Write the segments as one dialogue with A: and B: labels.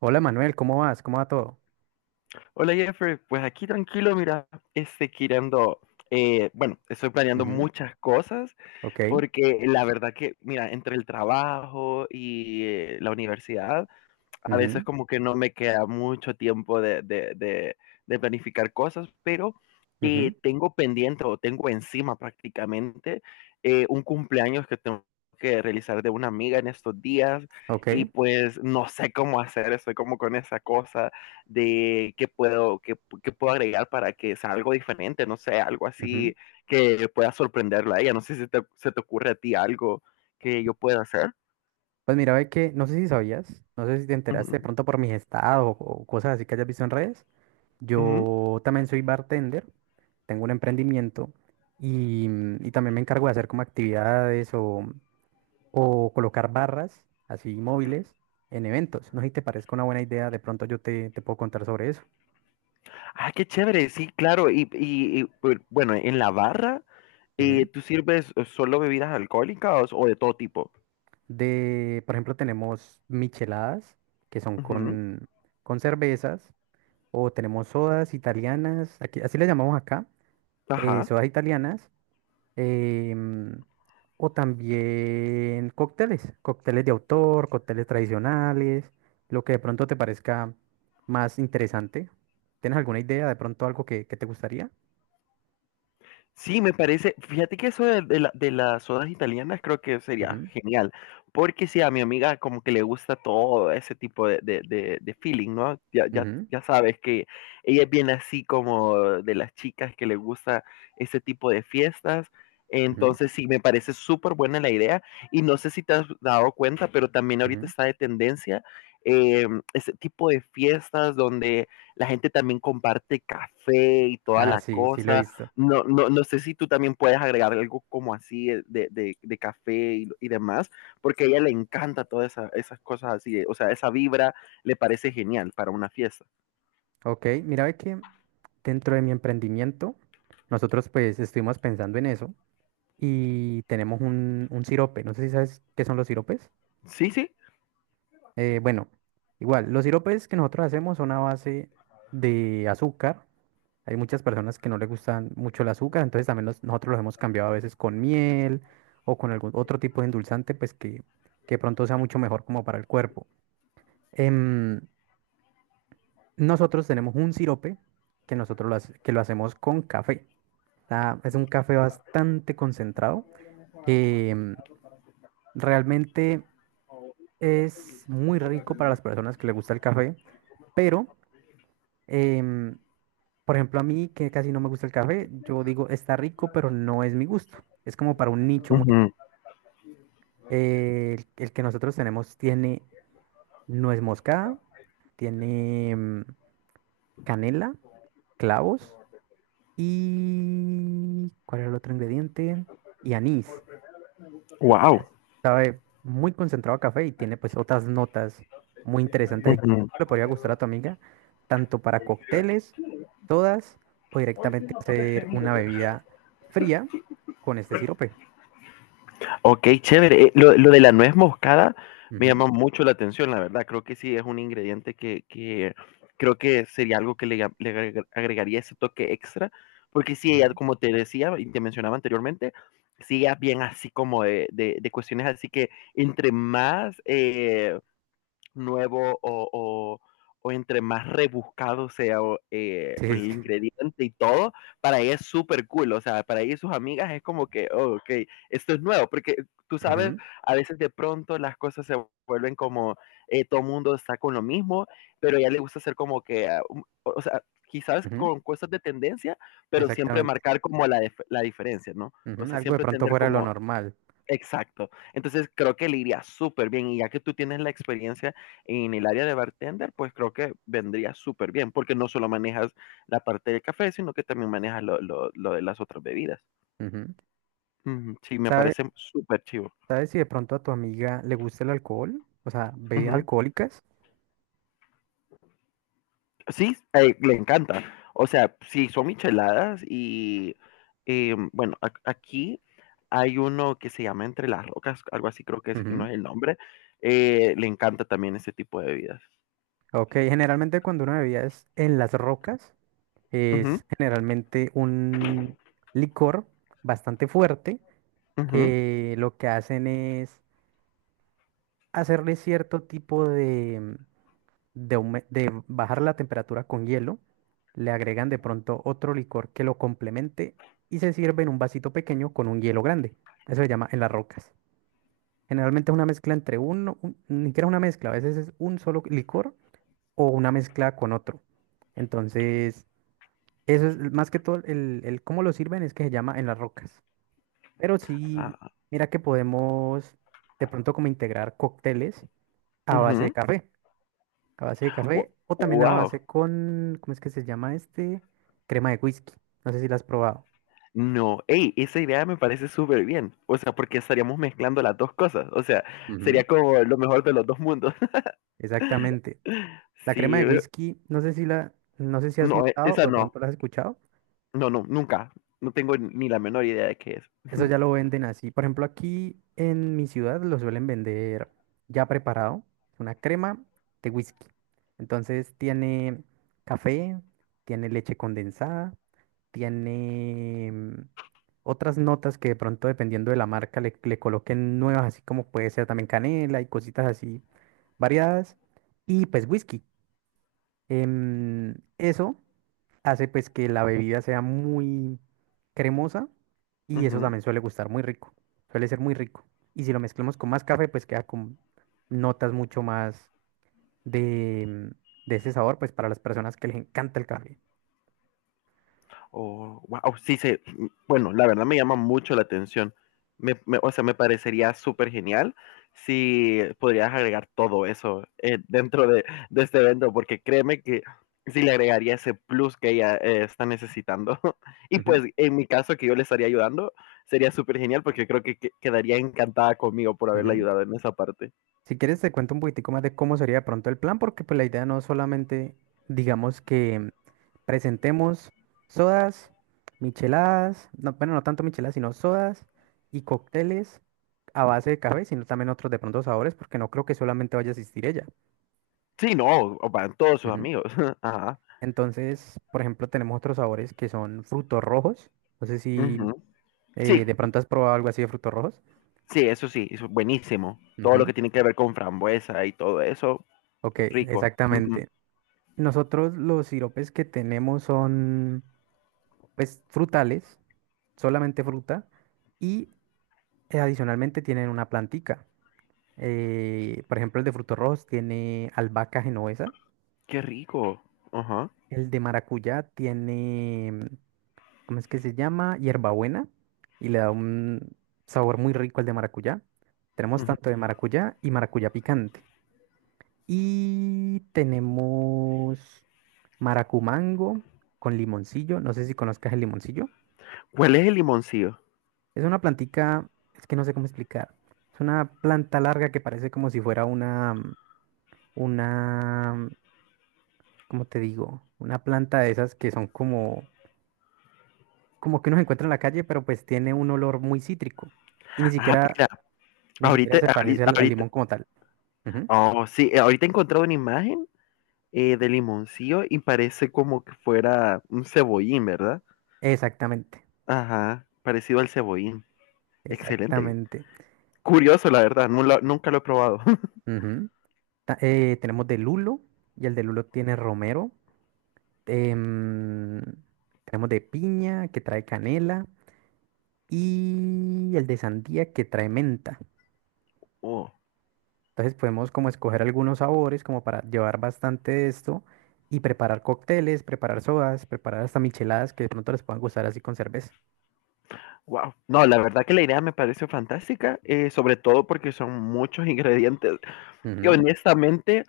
A: Hola Manuel, ¿cómo vas? ¿Cómo va todo?
B: Hola Jeffrey, pues aquí tranquilo, mira, queriendo, bueno, estoy planeando
A: Ujú.
B: muchas cosas
A: Ok.
B: porque la verdad que, mira, entre el trabajo y la universidad, a veces
A: Ujú,
B: como que no me queda mucho tiempo de planificar cosas, pero
A: ujú,
B: tengo pendiente o tengo encima prácticamente un cumpleaños que tengo que realizar de una amiga en estos días.
A: ok.
B: Y pues no sé cómo hacer, estoy como con esa cosa de qué puedo, qué puedo agregar para que sea algo diferente, no sé, algo
A: Ujú.
B: así que pueda sorprenderla a ella, no sé si se te ocurre a ti algo que yo pueda hacer.
A: Pues mira, ve que no sé si sabías, no sé si te enteraste
B: Ujú,
A: de pronto por mis estados o cosas así que hayas visto en redes.
B: ujú.
A: Yo también soy bartender, tengo un emprendimiento y, y también me encargo de hacer como actividades o colocar barras así móviles en eventos. No sé si te parezca una buena idea, de pronto yo te, te puedo contar sobre eso.
B: Ah, qué chévere, sí, claro. Bueno, en la barra, ¿tú sirves solo bebidas alcohólicas o de todo tipo?
A: De, por ejemplo, tenemos micheladas, que son
B: Ujú.
A: con cervezas, o tenemos sodas italianas, aquí, así le llamamos acá,
B: Ajá.
A: sodas italianas, em, o también cócteles, cócteles de autor, cócteles tradicionales, lo que de pronto te parezca más interesante. ¿Tienes alguna idea de pronto algo que te gustaría?
B: Sí, me parece, fíjate que eso de las sodas italianas creo que sería
A: Ujú,
B: genial, porque sí, a mi amiga como que le gusta todo ese tipo de, de feeling, ¿no?
A: ujú,
B: Ya sabes que ella es bien así como de las chicas que le gusta ese tipo de fiestas,
A: ujú,
B: entonces sí, me parece súper buena la idea. Y no sé si te has dado cuenta, pero también ahorita
A: ujú.
B: está de tendencia eh, ese tipo de fiestas donde la gente también comparte café y toda
A: Ah,
B: la
A: sí, sí lo he
B: cosa.
A: visto.
B: No sé si tú también puedes agregar algo como así de, de café y demás, porque a ella le encanta todas esas cosas así, o sea, esa vibra le parece genial para una fiesta.
A: Ok, mira ve que dentro de mi emprendimiento, nosotros pues estuvimos pensando en eso y tenemos un sirope. No sé si sabes qué son los siropes.
B: Sí, sí.
A: Bueno, igual, los siropes que nosotros hacemos son a base de azúcar. Hay muchas personas que no les gustan mucho el azúcar, entonces también los- nosotros los hemos cambiado a veces con miel o con algún otro tipo de endulzante, pues que pronto sea mucho mejor como para el cuerpo. Em, Nosotros tenemos un sirope que nosotros lo, hace- que lo hacemos con café. Está- es un café bastante concentrado que realmente es muy rico para las personas que les gusta el café, pero, em, por ejemplo, a mí que casi no me gusta el café, yo digo, está rico, pero no es mi gusto. Es como para un nicho muy... el que nosotros tenemos tiene nuez moscada, tiene canela, clavos. ¿Y cuál era el otro ingrediente? Y anís.
B: Wow.
A: Entonces, sabe muy concentrado a café y tiene pues otras notas muy interesantes que le podría gustar a tu amiga, tanto para cócteles, todas, o directamente hacer una bebida fría con este sirope.
B: Ok, chévere. Lo de la nuez moscada me
A: Ujú,
B: llama mucho la atención, la verdad. Creo que sí es un ingrediente que creo que sería algo que le, ga- le agregar- agregaría ese toque extra, porque sí, ella,
A: ujú.
B: como te decía y te mencionaba anteriormente, sí, ella es bien así como de, de cuestiones así que entre más, nuevo o entre más rebuscado sea o,
A: Sí, sí,
B: el
A: sí.
B: ingrediente y todo, para ella es súper cool. O sea, para ella y sus amigas es como que, oh, ok, esto es nuevo, porque tú sabes,
A: Ujú,
B: a veces de pronto las cosas se vuelven como todo mundo está con lo mismo, pero a ella le gusta hacer como que, ah, o sea, quizás
A: ujú,
B: con cosas de tendencia, pero siempre
A: exactamente.
B: marcar como la diferencia, ¿no? O
A: Ujú,
B: sea,
A: algo de
B: siempre
A: pronto
B: tener
A: fuera de lo
B: como
A: normal.
B: Exacto. Entonces creo que le iría súper bien. Y ya que tú tienes la experiencia en el área de bartender, pues creo que vendría súper bien, porque no solo manejas la parte del café, sino que también manejas lo de las otras bebidas.
A: Ujú.
B: Ujú. Sí, me
A: ¿Sabe-
B: parece súper chivo.
A: ¿Sabes si de pronto a tu amiga le gusta el alcohol? O sea, bebidas
B: Ujú.
A: alcohólicas.
B: Sí, le encanta. O sea, sí, son micheladas y bueno, aquí hay uno que se llama Entre las Rocas, algo así creo que es, no es el nombre. Le encanta también ese tipo de bebidas.
A: Ok, generalmente cuando uno bebía es en las rocas,
B: Ujú,
A: es generalmente un licor bastante fuerte
B: ujú.
A: que lo que hacen es hacerle cierto tipo de, aume- de bajar la temperatura con hielo, le agregan de pronto otro licor que lo complemente y se sirve en un vasito pequeño con un hielo grande. Eso se llama en las rocas. Generalmente es una mezcla entre uno, un- ni siquiera una mezcla, a veces es un solo licor o una mezcla con otro. Entonces... Eso es más que todo el cómo lo sirven es que se llama en las rocas. Pero sí,
B: Ah,
A: mira que podemos de pronto como integrar cócteles a base de
B: ujú.
A: café, a base de
B: Wo-
A: café o también a
B: Wow.
A: base con, ¿cómo es que se llama este? Crema de whisky. No sé si la has probado.
B: No, hey, esa idea me parece súper bien. O sea, porque estaríamos mezclando las dos cosas. O sea,
A: Ujú.
B: sería como lo mejor de los dos mundos.
A: Exactamente. La crema
B: Sí,
A: de whisky, no sé si la, no sé si has
B: no,
A: notado o
B: esa
A: de
B: no.
A: pronto la has escuchado.
B: No, no, nunca. No tengo ni la menor idea de qué es.
A: Eso ya lo venden así. Por ejemplo, aquí en mi ciudad lo suelen vender ya preparado, una crema de whisky. Entonces tiene café, tiene leche condensada, tiene otras notas que de pronto dependiendo de la marca le, le coloquen nuevas, así como puede ser también canela y cositas así variadas. Y pues whisky. Eso hace pues que la bebida sea muy cremosa y eso
B: Ujú.
A: también suele gustar muy rico, suele ser muy rico. Y si lo mezclamos con más café, pues queda con notas mucho más de, de ese sabor, pues para las personas que les encanta el café.
B: Oh, wow, sí, se, bueno, la verdad me llama mucho la atención. O sea, me parecería súper genial si podrías agregar todo eso dentro de este evento, porque créeme que sí le agregaría ese plus que ella está necesitando. Y
A: Ujú,
B: pues en mi caso que yo le estaría ayudando, sería súper genial porque creo quedaría encantada conmigo por haberle
A: ujú.
B: ayudado en esa parte.
A: Si quieres, te cuento un poquitico más de cómo sería de pronto el plan, porque pues la idea no es solamente, digamos que presentemos sodas, micheladas, no, bueno, no tanto micheladas, sino sodas y cócteles a base de café, sino también otros de pronto sabores, porque no creo que solamente vaya a existir ella.
B: Sí, no, o van todos sus
A: Ujú.
B: amigos. Ajá.
A: Entonces, por ejemplo, tenemos otros sabores que son frutos rojos. No sé si
B: Ujú. Sí,
A: de pronto has probado algo así de frutos rojos.
B: sí, eso sí, es buenísimo. Todo lo
A: Ujú.
B: que tiene que ver con frambuesa y todo eso,
A: Ok,
B: rico. Ujú.
A: exactamente. Nosotros los siropes que tenemos son, pues, frutales, solamente fruta, y adicionalmente tienen una plantica. Por ejemplo, el de frutos rojos tiene albahaca genovesa.
B: Qué rico. Ajá.
A: El de maracuyá tiene, ¿cómo es que se llama? Hierbabuena. Y le da un sabor muy rico al de maracuyá. Tenemos
B: Ujú.
A: tanto de maracuyá y maracuyá picante. Y tenemos maracumango con limoncillo. No sé si conozcas el limoncillo.
B: ¿Cuál es el limoncillo?
A: Es una plantica, es que no sé cómo explicar. Es una planta larga que parece como si fuera una como te digo, una planta de esas que son como, como que uno se encuentra en la calle, pero pues tiene un olor muy cítrico y ni
B: Ah,
A: siquiera,
B: espera,
A: ni siquiera se parece al, al
B: ahorita,
A: limón como tal. Ujú.
B: oh, sí, ahorita he encontrado una imagen de limoncillo y parece como que fuera un cebollín, ¿verdad?
A: Exactamente,
B: Ajá, parecido al cebollín. Excelente.
A: exactamente.
B: Curioso, la verdad, nunca lo he probado.
A: Ujú. Ta- tenemos de lulo y el de lulo tiene romero. em, tenemos de piña que trae canela y el de sandía que trae menta.
B: Oh,
A: Entonces podemos como escoger algunos sabores como para llevar bastante de esto y preparar cócteles, preparar sodas, preparar hasta micheladas que de pronto les puedan gustar así con cerveza.
B: wow. No, la verdad que la idea me pareció fantástica, sobre todo porque son muchos ingredientes
A: Ujú,
B: honestamente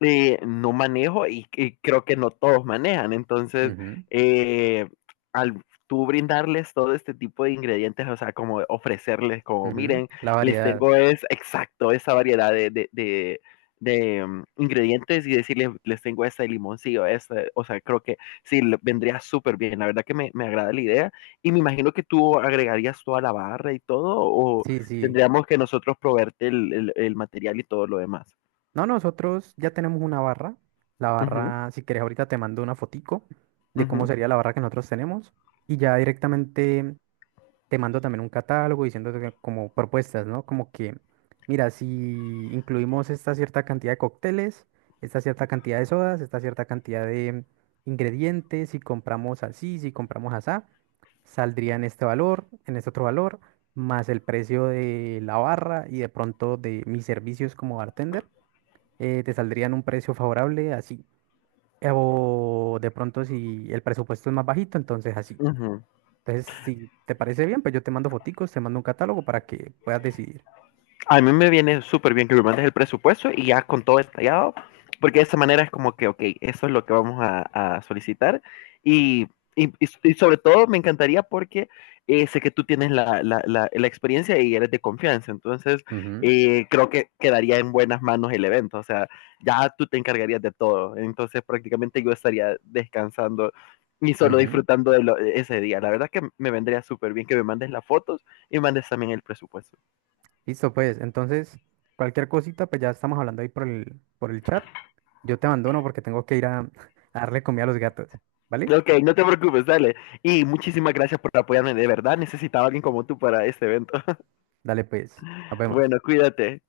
B: no manejo y creo que no todos manejan. Entonces,
A: ujú,
B: eh, al tú brindarles todo este tipo de ingredientes, o sea, como ofrecerles, como
A: ujú.
B: miren,
A: La
B: les
A: variedad.
B: tengo es exacto esa variedad ingredientes y decirles, les tengo este limoncillo, este, o sea, creo que sí, vendría súper bien, la verdad que me agrada la idea y me imagino que tú agregarías toda la barra y todo o
A: Sí, sí.
B: tendríamos que nosotros proveerte el, el material y todo lo demás.
A: No, nosotros ya tenemos una barra. La
B: Ujú,
A: barra, si quieres ahorita te mando una fotico de cómo
B: ujú,
A: sería la barra que nosotros tenemos y ya directamente te mando también un catálogo diciéndote que- como propuestas, ¿no? Como que, mira, si incluimos esta cierta cantidad de cócteles, esta cierta cantidad de sodas, esta cierta cantidad de ingredientes, si compramos así, si compramos asá, saldría en este valor, en este otro valor, más el precio de la barra y de pronto de mis servicios como bartender, te saldrían un precio favorable así. Eh, O de pronto si el presupuesto es más bajito, entonces así.
B: ujú.
A: Entonces, si te parece bien, pues yo te mando foticos, te mando un catálogo para que puedas decidir.
B: A mí me viene súper bien que me mandes el presupuesto y ya con todo detallado, porque de esa manera es como que, ok, eso es lo que vamos a solicitar. Y, y sobre todo me encantaría porque sé que tú tienes experiencia y eres de confianza, entonces
A: Ujú,
B: creo que quedaría en buenas manos el evento, o sea, ya tú te encargarías de todo, entonces prácticamente yo estaría descansando y solo
A: ujú.
B: disfrutando de lo, ese día. La verdad que me vendría súper bien que me mandes las fotos y mandes también el presupuesto.
A: Listo, pues. Entonces, cualquier cosita, pues ya estamos hablando ahí por el chat. Yo te abandono porque tengo que ir a, a darle comida a los gatos. ¿Vale?
B: Ok, no te preocupes, dale. Y muchísimas gracias por apoyarme, de verdad necesitaba a alguien como tú para este evento.
A: Dale, pues. Nos vemos.
B: Bueno, cuídate.